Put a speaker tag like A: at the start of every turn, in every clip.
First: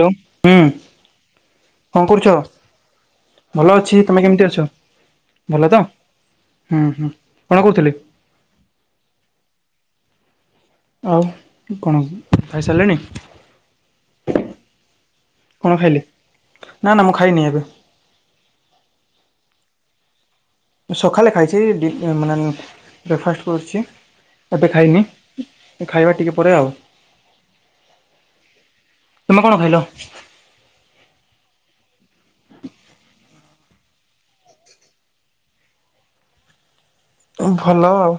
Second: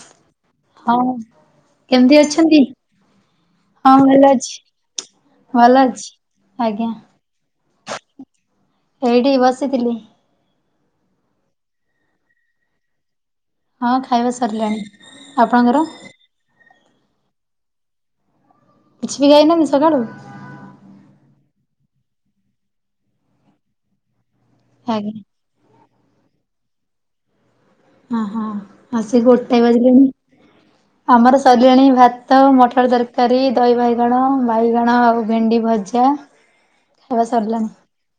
A: Hello ହୁଁ
B: ହଁ
A: କଣ
B: କେମିତି
A: କରୁଛ
B: ଅଛନ୍ତି?
A: ଭଲ
B: ହଁ
A: ଅଛି ତମେ କେମିତି
B: ଅଛି
A: ଅଛ। ଭଲ ତ ହୁଁ
B: ଆଜ୍ଞା
A: ହୁଁ କଣ କହୁଥିଲେ।
B: ଏଇଠି ବସିଥିଲି।
A: ଆଉ କଣ୍ ଖାଇସାରିଲେଣି।
B: ହଁ ଖାଇବା ସାରିଲାଣି
A: କଣ
B: ଆପଣଙ୍କର?
A: ଖାଇଲେ? ନା ନା ମୁଁ ଖାଇନି ଏବେ
B: କିଛି ବି ଖାଇବନାନ୍ତି ସକାଳୁ।
A: ସକାଳେ ଖାଇଛି ମାନେ ବ୍ରେକ୍ଫାଷ୍ଟ କରୁଛି ଏବେ ଖାଇନି।
B: ଆଜ୍ଞା
A: ଖାଇବା ଟିକିଏ ପରେ ଆଉ।
B: ହଁ ହଁ ଆସିକି
A: ତୁମେ କଣ ଖାଇଲ?
B: ଗୋଟବାଜିଲେଣି। ଆମର ସରିଲାଣି ଭାତ ମଟର ତରକାରୀ ଦହି ବାଇଗଣ ବାଇଗଣ ଆଉ ଭେଣ୍ଡି ଭଜା। ଖାଇବା ସରିଲାଣି
A: ଭଲ ଆଉ।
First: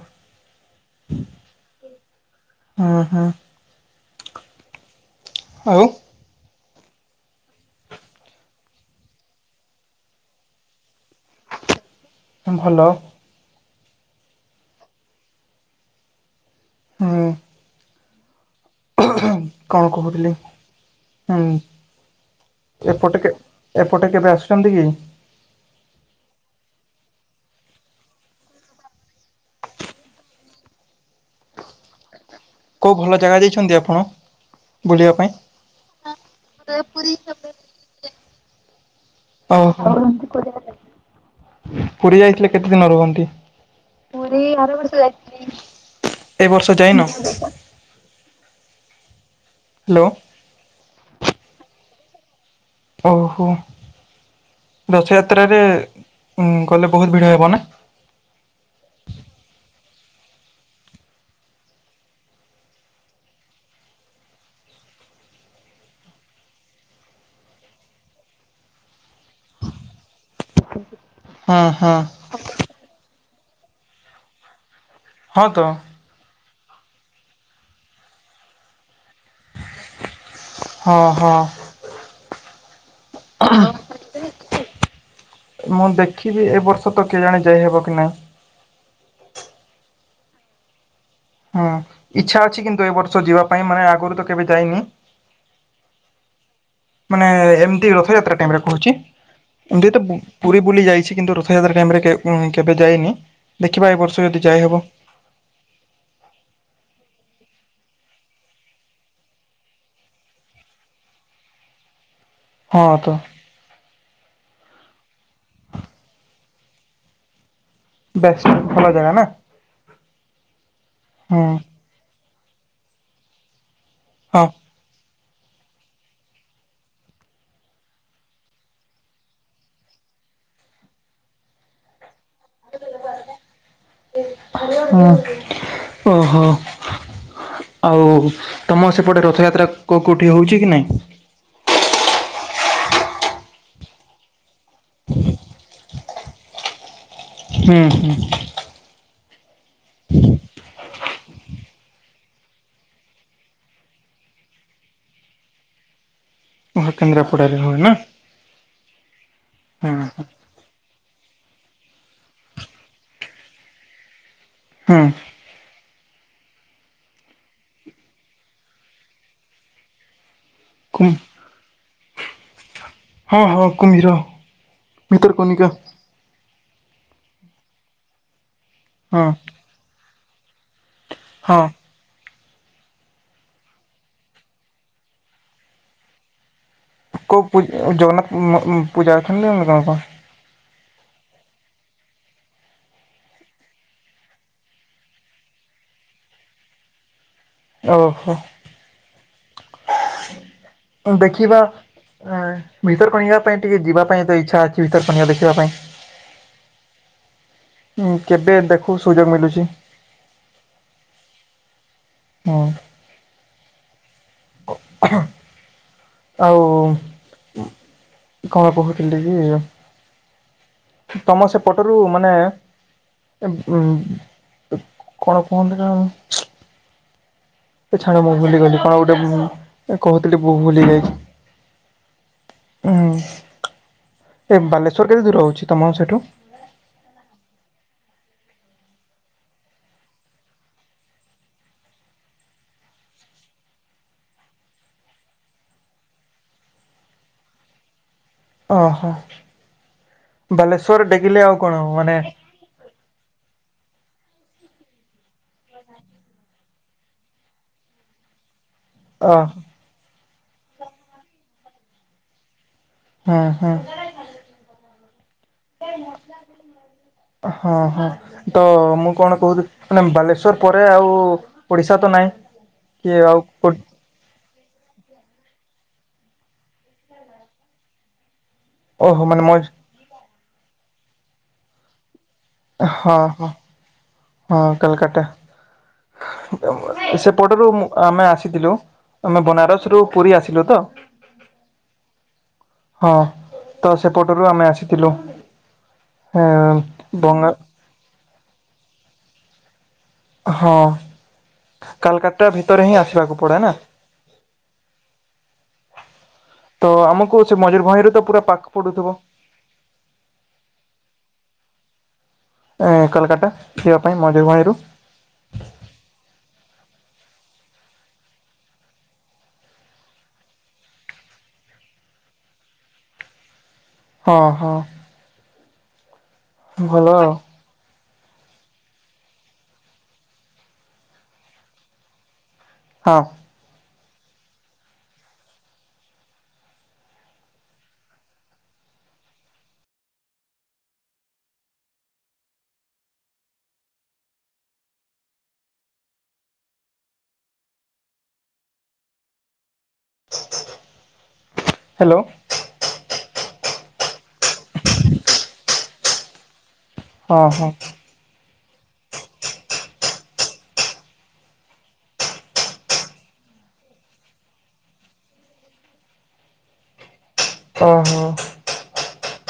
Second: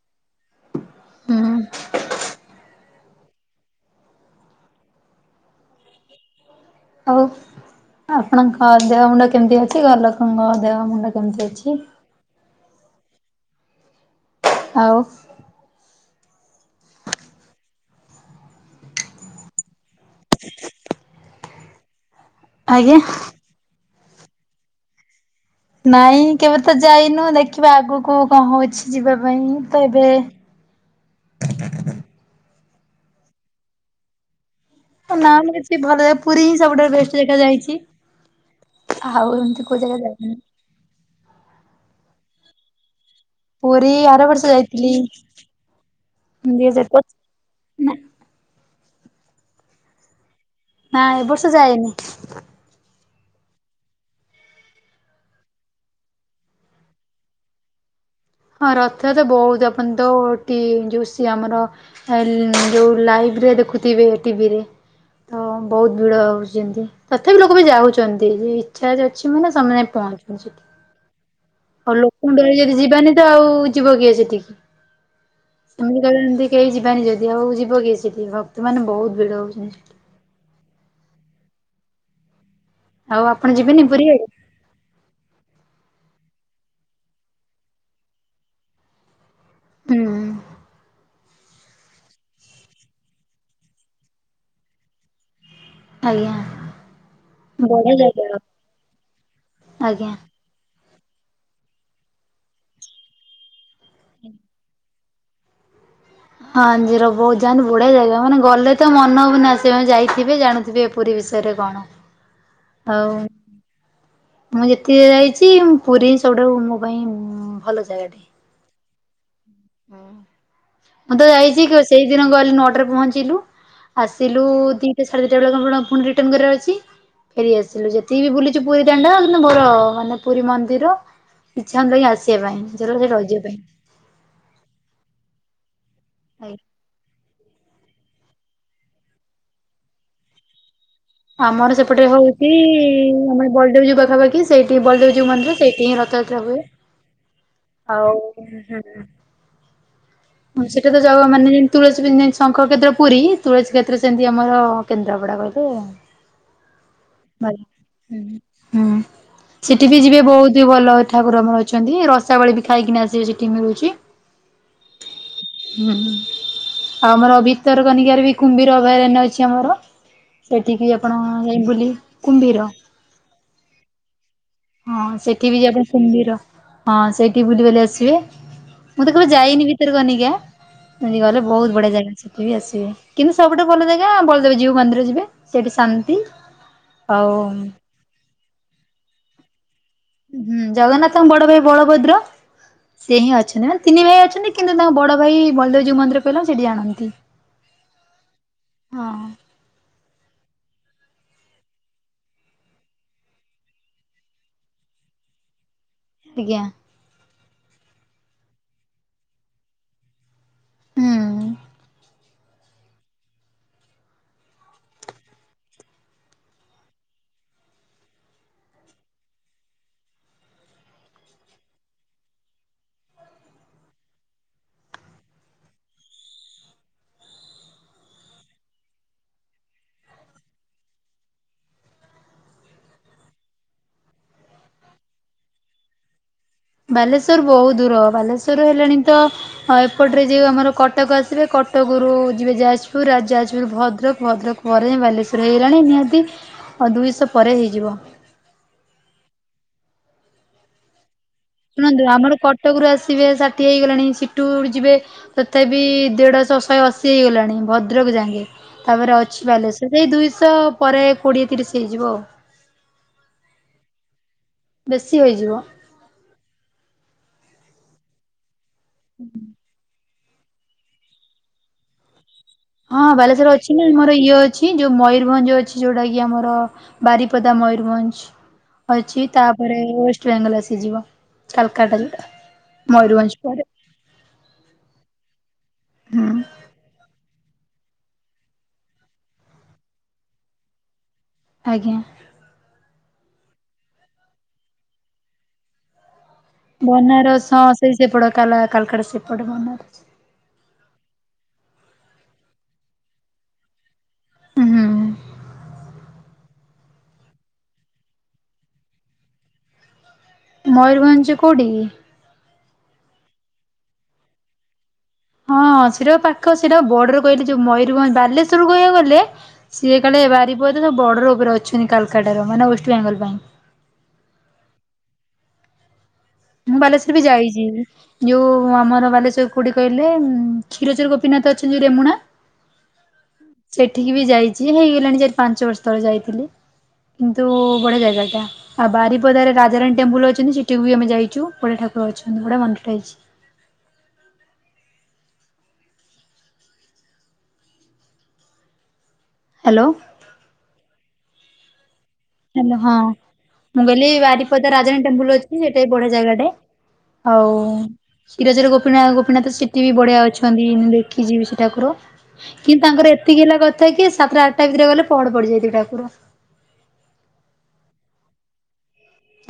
B: ହୁଁ
A: ହଁ ହଁ। ଆଉ
B: ଆଉ ଆପଣଙ୍କ ଦେହ ମୁଣ୍ଡ କେମିତି ଅଛି ଘର ଲୋକଙ୍କ ଦେହ ମୁଣ୍ଡ କେମିତି ଅଛି।
A: ଭଲ।
B: ଆଉ
A: ହୁଁ। କଣ୍ କହୁଥିଲି ହୁଁ
B: ଆଜ୍ଞା
A: ଏପଟ କେ ଏପଟେ କେବେ ଆସୁଛନ୍ତି କି?
B: ନାଇଁ କେବେ ତ ଯାଇନୁ ଦେଖିବା ଆଗକୁ କଣ୍ ହଉଛି ଯିବା ପାଇଁ ତ ଏବେ
A: କୋଉ ଭଲ ଜାଗା ଜାଇଛନ୍ତି ଆପଣ? ବୁଲିବା ପାଇଁ?
B: ନାଁ କିଛି ଭଲ ଜାଗା ଯାଇ ନିପୁରୀ ହିଁ ସବୁଠାରୁ ବଷ୍ଟ ଯାଗା ଯାଇଛି। ଆଉ ଏମିତି କୋଉ
A: ଓହୋ
B: ଜାଗା ଯାଇନି।
A: ପୁରୀ ଯାଇଥିଲେ କେତେ ଦିନ ରୁହନ୍ତି?
B: ପୁରୀ ଆର ବର୍ଷ ଯାଇଥିଲି
A: ଏ
B: ଦିଇ
A: ବର୍ଷ
B: ହଜାର
A: ଯାଇନ?
B: ପଚି [inaudible]
A: ହ୍ୟାଲୋ
B: ନାଁ ଏବର୍ଷ ଯାଏନି।
A: ଓହୋ ରଥଯାତ୍ରାରେ ଗଲେ ବହୁତ ଭିଡ଼ ହେବ ନା।
B: ହଁ ରଥରେ ବହୁତ ଆପଣ ତ ଟି ଯୋଉ ସି ଆମର ହେ ଯୋଉ ଲାଇଭରେ ଦେଖୁଥିବେ ଓଟିଭି ରେ। ହଁ ବହୁତ ଭିଡ଼ ହେଉଛି ଯେମିତି। ତଥାପି ଲୋକ ବି ଯାଉଛନ୍ତି ଇଚ୍ଛା ଅଛି ମାନେ ସେମାନେ ପହଞ୍ଚୁଛନ୍ତି।
A: ହଁ ହଁ
B: କୁଣ୍ଡରେ ଯଦି ଯିବାନି ତ ଆଉ ଯିବ କିଏ ସେଠିକି।
A: ହଁ ତ
B: ମୁଁ କହିଲି ଜଦି ଏମତି କେହି ଯିବାନି ଯଦି ଆଉ ଯିବ କିଏ ସେଠି ଭକ୍ତ ମାନେ ବହୁତ ଭିଡ ହଉଛନ୍ତି।
A: ହଁ ହଁ
B: ଆଉ ଆପଣ ଯିବେନି ପୁରୀ ଆଡେ?
A: ମୁଁ ଦେଖିବି ଏ ବର୍ଷ ତ କେଜାଣି ଯାଇ ହବ କି ନାଇ।
B: ହୁଁ
A: ହୁଁ ଇଚ୍ଛା ଅଛି କିନ୍ତୁ ଏ ବର୍ଷ ଯିବା ପାଇଁ ମାନେ ଆଗରୁ ତ କେବେ ଯାଇନି।
B: ଆଜ୍ଞା।
A: ମାନେ ଏମିତି
B: ବଢିଆ ଜାଗା
A: ରଥଯାତ୍ରା ଟାଇମ ରେ କହୁଛି ଏମତି ତ
B: ଆଜ୍ଞା।
A: ବ ପୁରୀ ବୁଲି ଯାଇଛି କିନ୍ତୁ ରଥଯାତ୍ରା ଟାଇମ ରେ କେ ଉଁ କେବେ ଯାଇନି ଦେଖିବା ଏ ବର୍ଷ ଯଦି ଯାଇହବ।
B: ହଁ [unintelligible] ବହୁତ ଯାହାନ୍ତି ବଢିଆ ଜାଗା ମାନେ ଗଲେ ତ ମନ ହବ ନାଁ ସେ ଯାଇଥିବେ ଜାଣୁଥିବେ। ପୁରୀ ବିଷୟରେ କଣ।
A: ହଁ
B: ଆଉ
A: ତ।
B: ମୁଁ ଯେତିକି ଯାଇଛି ପୁରୀ ସବୁଠୁ ମୋ ପାଇଁ ଭଲ ଜାଗା।
A: ଭଲ ଜାଗା ନା।
B: ହଁ। ମୁଁ ତ
A: ହୁଁ
B: ଯାଇଚି ସେଇଦିନ ଗଲି ନଅଟାରେ ପହଞ୍ଚିଲୁ ଆସିଲୁ
A: ହଁ।
B: ଦିଟା ସା ଢେ ଦିଇଟା ବେଳକୁ ଫୁଣି ରିଟର୍ଣ କରିବାର ଅଛି। ଫେରି ଆସିଲୁ ଯେତିକି ବୁଲିଚୁ ପୁରୀ ଦାଣ୍ଡ କିନ୍ତୁ ମୋର ମାନେ ପୁରୀ ମନ୍ଦିର। ଇଚ୍ଛା ହଉ ନଥିଲା କି ଆସିବା ପାଇଁ ଇଚ୍ଛା ହେଲା ସେଠି ରହିଯିବା ପାଇଁ।
A: ହୁଁ ଓହୋ।
B: ଆଜ୍ଞା
A: ଆଉ ତମ ସେପଟେ ରଥଯାତ୍ରା କେଉ କେଉଠି ହଉଛି କି ନାହିଁ।
B: ଆମର ସେପଟେ ହଉଛି ଆମର ବଳଦେବଜୀଉ ପାଖାପାଖି ସେଇଠି ବଳଦେବଜୀଉ ମନ୍ଦିର ସେଇଠି ହିଁ ରଥଯାତ୍ରା ହୁଏ।
A: ହୁଁ ହୁଁ।
B: ଆଉ ହୁଁ।
A: [inaudible]
B: ହୁଁ ସେଇଟା ତ ଜଗ ମାନେ ଯେମିତି ତୁଳସୀ [unintelligible] ଶଙ୍ଖକ୍ଷେତ୍ର ପୁରୀ ତୁଳସୀ କ୍ଷେତ୍ର ସେମିତି ଆମର କେନ୍ଦ୍ରାପଡ଼ା କହିଲେ
A: ଓହୋ କେନ୍ଦ୍ରାପଡାରେ ହୁଏ ନା
B: [inaudible] ହୁଁ
A: ହଁ
B: ସେଠି ବି ଯିବେ ବହୁତ ଭଲ ଠାକୁର ଆମର ଅଛନ୍ତି ରସାବଳି ବି ଖାଇକିନି ଆସିବେ ସେଠି ମିଳୁଛି।
A: ହୁଁ।
B: ହୁଁ ଆଉ ଆମର ଭିତର କନିକାରେ ବି କୁମ୍ଭୀର ଅଭୟାରଣ୍ୟ ଅଛି ଆମର। ସେଠିକି
A: କୁମ୍
B: ଆପଣ ଯାଇ ବୁଲି କୁମ୍ଭୀର
A: ହଁ ହଁ କୁମ୍ଭୀର
B: ହଁ ସେଠି ବି
A: ଭିତରକନିକା
B: ଯବେ କୁମ୍ଭୀର ହଁ ସେଇଠି ବୁଲିବାଲି ଆସିବେ ମୁଁ ତ
A: ହଁ
B: କେବେ ଯାଇନି କନିକା ସେଠିକି ଗଲେ
A: ହଁ
B: ବହୁତ ବଢି ଆ ଜାଗା ସେଠିବି ଆସିବେ କିନ୍ତୁ ସବୁଠୁ ଭଲ ଜାଗା ବଳଦେବଜିଉ ମନ୍ଦିର ଯିବେ। ସେଇଠି ଶାନ୍ତି। ଆଉ
A: କଉ ପ
B: ହୁଁ
A: ଜଗନ୍ନାଥ ପୂଜା ଅଛନ୍ତି [unintelligible] ଗଣ କ।
B: ହୁଁ ଜଗନ୍ନାଥଙ୍କ ବଡ ଭାଇ ବଳଭଦ୍ର। ସେ ହିଁ ଅଛନ୍ତି ମାନେ ତିନି ଭାଇ ଅଛନ୍ତି କିନ୍ତୁ ତାଙ୍କ ବଡ ଭାଇ ବଳଦେବଜୀ ମନ୍ଦିର କହିଲ ସେଠି ଆଣନ୍ତି।
A: ଓହୋ।
B: ଆଜ୍ଞା
A: ଦେଖିବା। ଆଁ ଭିତର କନିକା ପାଇଁ ଟିକେ ଯିବା ପାଇଁ ତ ଇଚ୍ଛା ଅଛି ଭିତର କନିକା ଦେଖିବା ପାଇଁ।
B: ଆଜ୍ଞା।
A: କେବେ ଦେଖୁ ସୁଯୋଗ ମିଲୁଛି।
B: ହୁଁ।
A: ହଁ। ଆଉ କଣ କହୁଥିଲି କି ତମ ସେପଟରୁ ମାନେ ଏ ଉ କଣ କୁହନ୍ତି ନା ତ ଛାଡ ମୁଁ ଭୁଲିଗଲି କଣ ଗୋଟେ ମୁଁ କହୁଥିଲି ବ ଭୁଲି ଯାଇଛି। ହୁଁ ବାଲେଶ୍ୱର କେତେ ଦୂର ରହୁଛି ତମ ସେଠୁ?
B: ବାଲେଶ୍ଵର ବହୁତ ଦୂର ବାଲେଶ୍ଵର ହେଲାଣି ତ ଆଉ ଏପଟରେ ଯେଉଁ ଆମର କଟକ ଆସିବେ କଟକରୁ ଯିବେ ଯାଜପୁର ଆ ଯାଜପୁର ଭଦ୍ରକ ଭଦ୍ରକ ପରେ ବାଲେଶ୍ୱର ହେଇଗଲାଣି ନିହାତି ଆଉ ଦୁଇଶହ ପରେ ହେଇଯିବ।
A: ଅ ହ ବାଲେଶ୍ଵର ଡେକିଲେ ଆଉ କଣ
B: ଶୁଣନ୍ତୁ
A: ମାନେ
B: ଆମର କଟକ ରୁ ଆସିବେ ଷାଠିଏ ହେଇଗଲାଣି ସିଠୁ ଯିବେ ତଥାପି ଦେଢଶ ଶହେ ଅଶୀ ହେଇଗଲାଣି ଭଦ୍ରକ ଯାକେଁ ତାପରେ
A: ଅ
B: ଅଛି ବାଲେଶ୍ୱର ସେଇ ଦୁଇଶହ ପରେ କୋଡିଏ ତିରିଶ ହେଇଯିବ ଆଉ।
A: ଉଁ ହୁଁ!
B: ବେଶୀ ହେଇଯିବ।
A: ହଁ ହଁ ତ ମୁଁ କଣ କହୁଥି ମାନେ ବାଲେଶ୍ୱର ପରେ ଆଉ ଓଡିଶା ତ ନାଇଁ?
B: ହଁ ବାଲେଶ୍ୱର ଅଛି ନା ଇଏ ଅଛି ଯୋଉ ମୟୂରଭଞ୍ଜ ଅଛି ଯୋଉଟା କି ଆମର ବାରିପଦା ମୟୂରଭଞ୍ଜ
A: ଓହୋ
B: ଅଛି
A: ମାନେ ମଝି
B: ତାପରେ ୱେଷ୍ଟ ବେଙ୍ଗଲ ଆସିଯିବ କାଲ୍କାଟାରୁ।
A: ହଁ ହଁ ହଁ କାଲ୍କାଟା!
B: ହୁଁ
A: ସେପଟରୁ ମୁଁ ଆମେ ଆସିଥିଲୁ ଆମେ ବନାରସ ରୁ ପୁରୀ ଆସିଲୁ ତ!
B: ଆଜ୍ଞା!
A: ହଁ ତ ସେପଟରୁ ଆମେ ଆସିଥିଲୁ।
B: ବନାରସ
A: ବଙ୍ଗା
B: ହଁ ସେଇ ସେପଟ କାଲା କାଲକାଟା ସେପଟ ବନାରସ।
A: ହଁ କାଲକାଟା ଭିତରେ ହିଁ ଆସିବାକୁ ପଡେ ନା!
B: ହୁଁ।
A: ତ ଆମକୁ ସେ ମଜୁରଭଞ୍ଜରେ ତ ପୁରା ପାଖ ପଡୁଥିବ?
B: ମୟୂରଭଞ୍ଜ କୋଉଠି କି?
A: ଏଁ କାଲକାଟା ଯିବାପାଇଁ ମୟୁରଭଞ୍ଜ ରୁ।
B: ହଁ ସେଟା ବା ପାଖ ସେଟା ବର୍ଡର କହିଲି ଯୋଉ ମୟୂରଭଞ୍ଜ ବାଲେଶ୍ୱରରୁ କହିବାକୁ ଗଲେ ସିଏ କାଳେ ବାରିପଦାର ବର୍ଡର ଉପରେ ଅଛନ୍ତି କାଲ୍କାଟା ର ମାନେ ୱେଷ୍ଟବେଙ୍ଗଲ ପାଇଁ।
A: ହଁ ହଁ!
B: ମୁଁ
A: ଭଲ
B: ବାଲେଶ୍ର ବି
A: ଆଉ
B: ଯାଇଛି। ଯୋଉ ଆମର ବାଲେଶ୍ୱର କୋଉଠି କହିଲେ? କ୍ଷୀରଚୋରା ଗୋପୀନାଥ ଅଛନ୍ତି ଜଉ ରେମୁଣା!
A: ହଁ!
B: ସେଠିକି ବି ଯାଇଛି ହେଇଗଲାଣି ଚାରି ପାଞ୍ଚ ବର୍ଷ ତଳେ ଯାଇଥିଲି। କିନ୍ତୁ ବଡଢିଆ ଯାଗାଟା। ଆଉ ବାରିପଦାରେ ରାଜାରାଣୀ ଟେମ୍ପଲ ଅଛନ୍ତି ସେଠିକୁ ବି ଆମେ ଯାଇଛୁ ବଢିଆ ଠାକୁର ଅଛନ୍ତି, ବଢିଆ ମନ୍ଦିର ଟେ ହେଇଛି। ହ୍ୟାଲୋ!
A: ହ୍ୟାଲୋ!
B: ହ୍ୟାଲୋ ହଁ ମୁଁ କହିଲିି ବାରିପଦା ରାଜାରାଣୀ ଟେମ୍ପୁଲ ଅଛି ସେଟା ବି ବଢିଆ ଜାଗା ଟାଏ।
A: ହଁ
B: ହଉ
A: ହଁ।
B: କ୍ଷୀରଚୋରା ଗୋପୀନା ଗୋପୀନାଥ ସେଠି ବି ବଢିଆ ଅଛନ୍ତି ମୁଁ ଦେଖି ବି ସେ ଠାକୁର। କିନ୍ତୁ ତାଙ୍କର ଏତିକି ହେଲା କଥା କି ସାତଟା ଆଠଟା ଭିତରେ ଗଲେ ପହଡ ପଡିଯାଇଥିବେ ଠାକୁର।
A: ଓ ହୋ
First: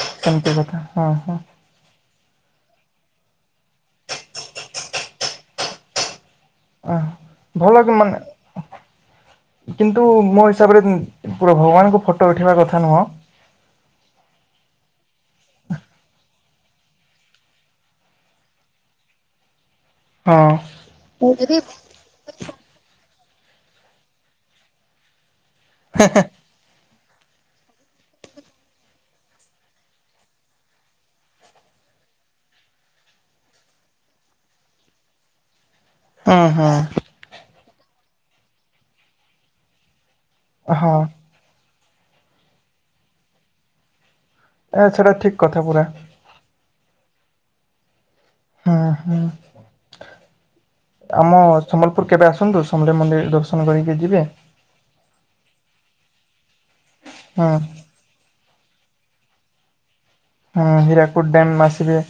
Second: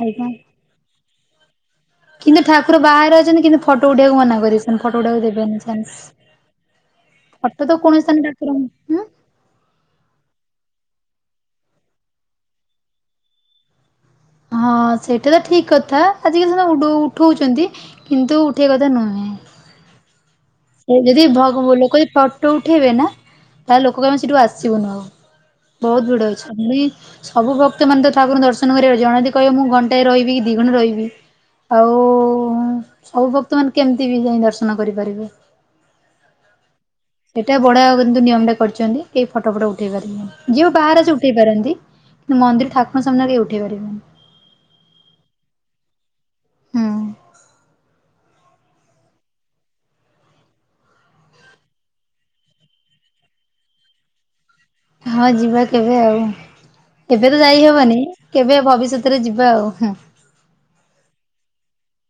B: ଆଜ୍ଞା।
A: କଥା ହଁ ହଁ।
B: କିନ୍ତୁ ଠାକୁର ବାହାରେ ଅଛନ୍ତି କିନ୍ତୁ ଫଟୋ ଉଠେବାକୁ ମନା କରିଛନ୍ତି ଫଟୋ ଉଠେଇବାକୁ ଦେବେନି ଚାନ୍ସ।
A: ଅ ଭଲ କି ମାନେ
B: [unintelligible]
A: କିନ୍ତୁ ମୋ ହିସାବରେ ମୁଁ ପୁରା ଭଗବାନଙ୍କୁ ଫଟୋ ଉଠେଇବା କଥା ନୁହଁ।
B: ହଁ ସେଇଟା ତ ଠିକ୍ କଥା ଆଜିକାଲି ସେମାନେ ଉଡ଼ ଉଠଉଛନ୍ତି କିନ୍ତୁ ଉଠେଇବା କଥା ନୁହେଁ।
A: ହଁ।
B: [unintelligible] ଯଦି ଭ ଲୋକ ଯଦି ଫଟୋ ଉଠେଇବେ ନା ତାହେଲେ ଲୋକ କହିବେ ସେଠୁ ଆସିବୁନୁ ଆଉ। ବହୁତ ଭିଡ଼ ଅଛନ୍ତି। ବି ସବୁ ଭକ୍ତ ମାନ ତ ଠାକୁରଙ୍କୁ ଦର୍ଶନ କରିବେ ଜଣେ ଯଦି କହିବ ମୁଁ ଘଣ୍ଟାଏ ରହିବି ଦି ଘଣ୍ଟା ରହିବି ଆଉ ଉଁ ସବୁ ଭକ୍ତମାନେ କେମିତି ବି ଯାଇଁ ଦର୍ଶନ କରିପାରିବେ?
A: ଅ ହଁ।
B: ସେଇଟା ବଢଆ କିନ୍ତୁ ନିୟମ ଟା କରିଛନ୍ତି କେହି ଫଟୋ ଫଟ ଉଠେଇ ପାରିବେନି। ଯିଏ ବି
A: ହଁ
B: ବାହାରେ ଅଛି ଉଠେଇ ପାରନ୍ତି। କିନ୍ତୁ ମନ୍ଦିର ଠକୁର ସାମ୍ନା ରେ କେହି ଉଠେଇ ପାରିବେନି।
A: ତା ଛଡା ଠିକ୍ କଥା ପୁରା।
B: ହୁଁ।
A: ଉଁ ହୁଁ। ଆମ ସମ୍ବଲପୁର କେବେ ଆସନ୍ତୁ ସମଲା ଇ ମନ୍ଦିର ଦର୍ଶନ କରିକି ଯିବେ।
B: ହଁ ଯିବା କେବେ ଆଉ କେବେ ତ
A: ହଁ
B: ଯାଇହବନି। କେବେ ଭବିଷ୍ୟତରେ ଯିବା ଆଉ ହୁଁ।
A: ହ ହୀରାକୁଟ ଡ୍ୟାମ ଆସିବେ।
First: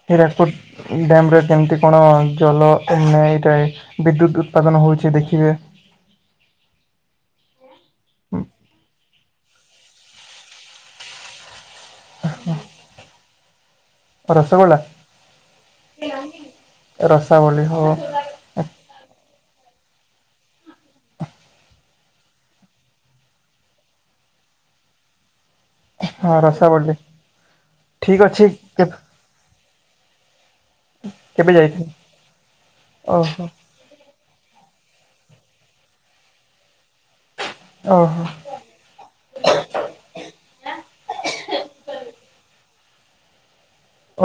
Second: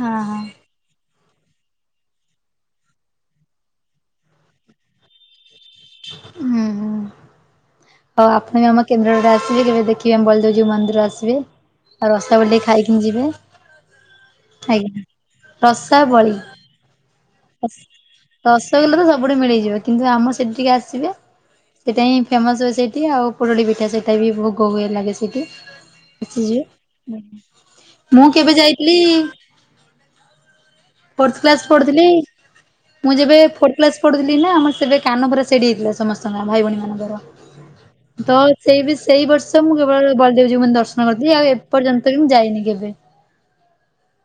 B: ହଁ
A: [unintelligible]
B: ହଁ।
A: ଡ୍ୟାମ କେମିତି କଣ ଜଲ ଏନାଇ ଏଇଟା ବିଦ୍ୟୁତ୍ ଉତ୍ପାଦନ ହେଉଛି ଦେଖିବେ।
B: ହୁଁ ହୁଁ। ହଉ ଆପଣ ବି ଆମ କେନ୍ଦ୍ର [inaudible] ଆସିବେ କେବେ ଦେଖିବେ ଆମ ବଳଦେବଜୀଉ ମନ୍ଦିର ଆସିବେ। ଆଉ ରାସାବୋଳି ଟିକେଖାଇକି ଯିବେ।
A: ରସଗୋଲା
B: ଆଜ୍ଞା ରସାବଳୀ।
A: ରସାବଳି ହଉ
B: ରସଗୋଲା ତ ସବୁଠୁ ମିଳିଯିବ କିନ୍ତୁ ଆମ ସେଠି ଟିକେ ଆସିବେ ସେଟା ହିଁ ଫେମସ୍ ସେଇଠି ଆଉ ପୁରୁଡ଼ି ପିଠା ସେଇଟା ବି ବହୁତ ଭୋଗ ହୁଏ ଲାଗେ। ସେଇଠି
A: ହଁ ରସାବଳି ଠିକ୍
B: ମୁଁ
A: ଅଛି
B: କେବେ ଯାଇଥିଲି ଫୋର
A: କେବେ
B: କ୍ଲାସ
A: ଯାଇଥିଲି
B: ପଢଥିଲି ମୁଁ ଯେବେ
A: ଓହୋ
B: ପ୍ଲସ୍ ପଢୁଥିଲି ନା ଆମର ସେବେ କାନ ପୁରା ସେଡି ହେଇଥିଲା ସମସ୍ତଙ୍କର ଭାଇ ଭଉଣୀ ମାନଙ୍କର,
A: ଓହୋ
B: ତ ସେଇ ସେଇ ବର୍ଷ ମୁଁ କେବଳ ବଳଦେବଜୀଙ୍କୁ ମେ ଦର୍ଶନ କରିଥିଲି ଆଉ ଏପର୍ଯ୍ୟନ୍ତ ବି ମୁଁ ଯାଇନି କେବେ?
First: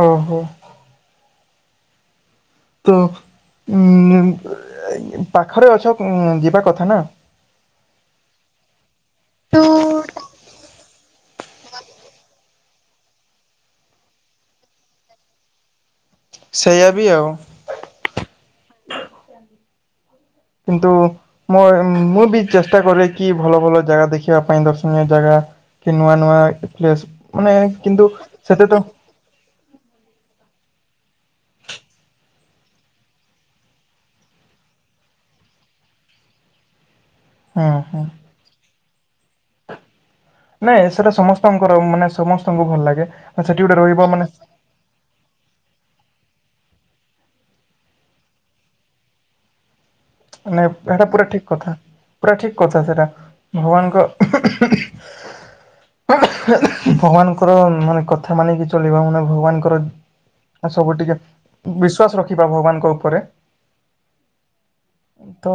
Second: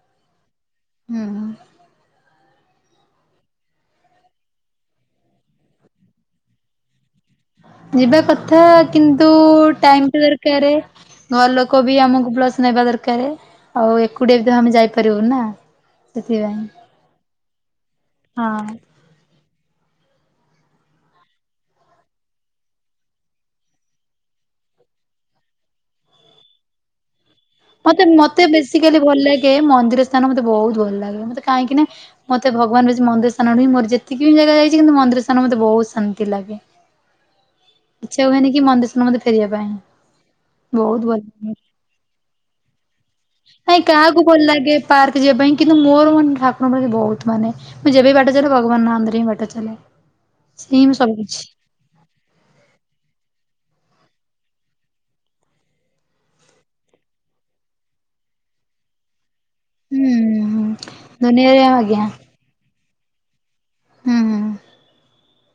A: ଓହୋ।
B: ହୁଁ।
A: ପାଖରେ ଅଛ ଯିବା କଥା ନାଁ
B: ଯିବା କଥା କିନ୍ତୁ ଟାଇମ ଦରକାର। ଘର ଲୋକ ବି ଆମକୁ ପ୍ଲସ୍ ନେବା ଦରକାର ଆଉ ଏକୁଟିଆ ବି ତ ଆମେ ଯାଇପାରିବୁ ନା। ସେଥିପାଇଁ
A: ସେଇଆ ବି ଆଉ
B: ହଁ।
A: କିନ୍ତୁ ମୁଁ ବି ଚେଷ୍ଟା କରେ କି ଭଲ ଭଲ ଜାଗା ଦେଖିବା ପାଇଁ ଦର୍ଶନୀୟ ଜାଗା। କି ନୂଆ ନୂଆ ପ୍ଲେସ୍ ମାନେ
B: ମତେ
A: କିନ୍ତୁ
B: ମତେ
A: ସେତେ ତ
B: ବେସିକାଲି ଭଲ ଲାଗେ ମନ୍ଦିର ସ୍ଥାନ ମତେ ବହୁତ ଭଲ ଲାଗେ ମତେ କାହିଁକି ନା ମତେ ଭବାନ ମନ୍ଦିର ସ୍ଥାନ ନୁହଁ ମୋର ଯେତିକି ବି ଜାଗା ଯାଇଛି ମନ୍ଦିର ସ୍ଥାନ ମତେ ମନ୍ଦିର ସ୍ଥାନ ଭଉତ ଶାନ୍ତି ଲାଗେ।
A: ହୁଁ ହୁଁ
B: ଇଛା ହୁଏନି କି ମନ୍ଦିର ସ୍ଥାନ ଫେରିବା ପାଇଁ।
A: ନାଇଁ
B: ବହୁତ
A: ସେଟା
B: ଭଲ ଲାଗେ।
A: ସମସ୍ତଙ୍କର ମାନେ ସମସ୍ତଙ୍କୁ ଭଲ ଲାଗେ। ସେଠି ଗୋଟେ
B: ନାଇଁ
A: ରହିବ ମାନେ
B: କାହାକୁ ଭଲ ଲାଗେ ପାର୍କ ଯିବା ପାଇଁ କିନ୍ତୁ ମୋର ମାନେ ଠାକୁରଙ୍କ ବହୁତ ମାନେ। ମୁଁ ଯେବେ ବି ବାଟ ଚାଲ ଭଗବାନ ନା ଧରି ହି ବାଟ ଚାଲେ।
A: ମାନେ
B: ସେ ହିଁ
A: ଏଇଟା
B: ସବୁ
A: ପୁରା
B: କିଛି
A: ଠିକ କଥା। ପୁରା ଠିକ କଥା ସେଇଟା ଭଗବାନଙ୍କ ଭଗବାନଙ୍କର ମାନେ କଥା ମାନିକି ଚଲିବା ମାନେ ଭଗବାନଙ୍କ।
B: ହୁଁ ହୁଁ
A: ସବୁ ଟିକେ
B: ଦୁନିଆରେ ଆଜ୍ଞା।
A: ବିଶ୍ଵାସ ରଖିବା ଭଗବାନଙ୍କ ଉପରେ
B: ହୁଁ ହୁଁ।
A: ତ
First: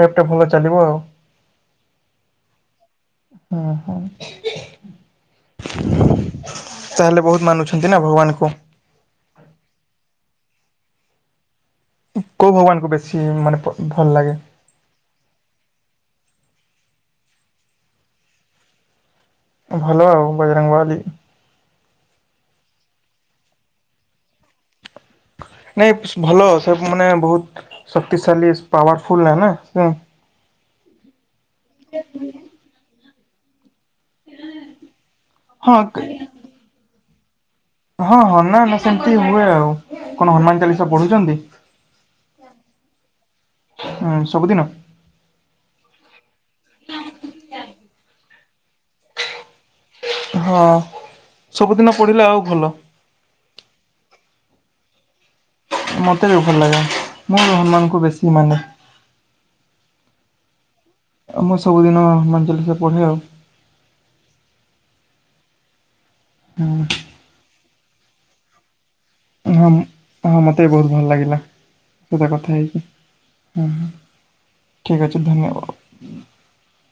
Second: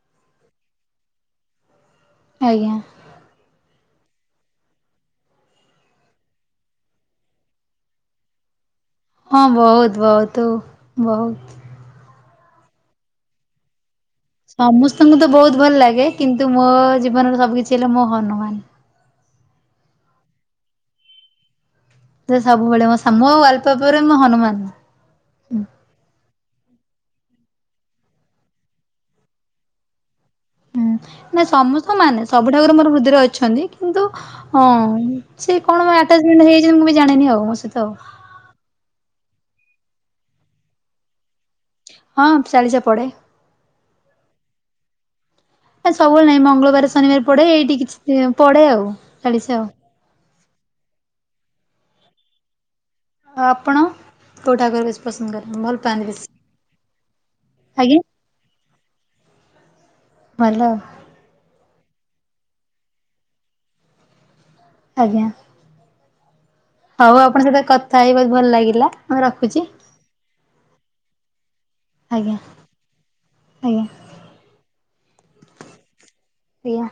A: ଲ୍ୟାପଟପ୍ ଭଲ ଚାଲିବ ଆଉ।
B: ଆଜ୍ଞା।
A: ହଁ ହଁ। ତାହେଲେ ବହୁତ ମାନୁଛନ୍ତି ନାଁ ଭଗବାନଙ୍କୁ?
B: ହଁ ବହୁତ ବହୁତ ବହୁତ।
A: କୋଉ ଭଗବାନଙ୍କୁ ବେଶୀ ମାନେ ଭ ଭଲ ଲାଗେ?
B: ସମସ୍ତଙ୍କୁ ତ ବହୁତ ଭଲ ଲାଗେ କିନ୍ତୁ ମୋ ଜୀବନର ସବୁ କିିଛି ହେଲା ମୋ ହନୁମାନ।
A: ଭଲ ଆଉ ବଜରଙ୍ଗବାଲି।
B: ସେ ସବୁବେଳେ ମୋ ସାମୁ ଅଳ୍ପ ପରେ ମୁଁ ହନୁମାନ।
A: ନାଇଁ ସ ଭଲ ସେ ମାନେ ବହୁତ ଶକ୍ତିଶାଳୀ ପାୱାର ଫୁଲ୍ ନାଁ ନାଁ।
B: ହୁଁ ନାଇଁ ସମସ୍ତଙ୍କୁ ମାନେ ସବୁ ଠାକୁରଙ୍କୁ ମୋର ହୃଦୟରେ ଅଛନ୍ତି। କିନ୍ତୁ ହଁ ସେ
A: ହଁ
B: କଣ ପାଇଁ ଆଟାଚମେଣ୍ଟ୍ ହେଇଛନ୍ତି ମୁଁ ବି ଜାଣିନି ଆଉ ସେ
A: ହଁ ହଁ ନାଁ ନାଁ ସେମିତି ହୁଏ ଆଉ କଣ ହନୁମାନ ଚାଳିଶା ପଢୁଛନ୍ତି?
B: ହଁ ଚାଳିଶା ପଢେ।
A: ହୁଁ ସବୁଦିନ?
B: ଏ ସବୁବେଳେ ନାଇଁ ମଙ୍ଗଳବାରେ ଶନିବାରେ ପଢେ ଏଇଠି କିଛି ଦିନି ହବ ପଢେ ଆଉ ଚାଳିଶା ଆଉ।
A: ହଁ ସବୁଦିନ ପଢିଲେ ଆଉ ଭଲ।
B: ଆପଣ କୋଉ ଠାକୁରକୁ ବେଶୀ ପସନ୍ଦ କରିବ?
A: ମତେ ବି ଭଲ ଲାଗେ ମୁଁ ବି
B: ଆଜ୍ଞା
A: ହନୁମାନଙ୍କୁ ବେଶୀ ମାନେ।
B: ଭଲ ଆଉ।
A: ଆଉ ମୁଁ ସବୁଦିନ ହନୁମାନ ଚାଳିଶା ପଢ଼େ ଆଉ।
B: ଆଜ୍ଞା।
A: ହୁଁ।
B: ହଉ ଆପଣଙ୍କ ସହିତ କଥା ହେଇ ବହୁତ ଭଲ ଲାଗିଲା ମୁଁ ରଖୁଛି।
A: ହୁଁ ହଁ ମତେ ବି ବହୁତ ଭଲ ଲାଗିଲା ତୋ ସହ
B: ଆଜ୍ଞା।
A: କଥା ହେଇକି
B: ଆଜ୍ଞା
A: ହୁଁ। ଠିକ୍ ଅଛି ଧନ୍ୟ ଓ
B: ସେଇଆ।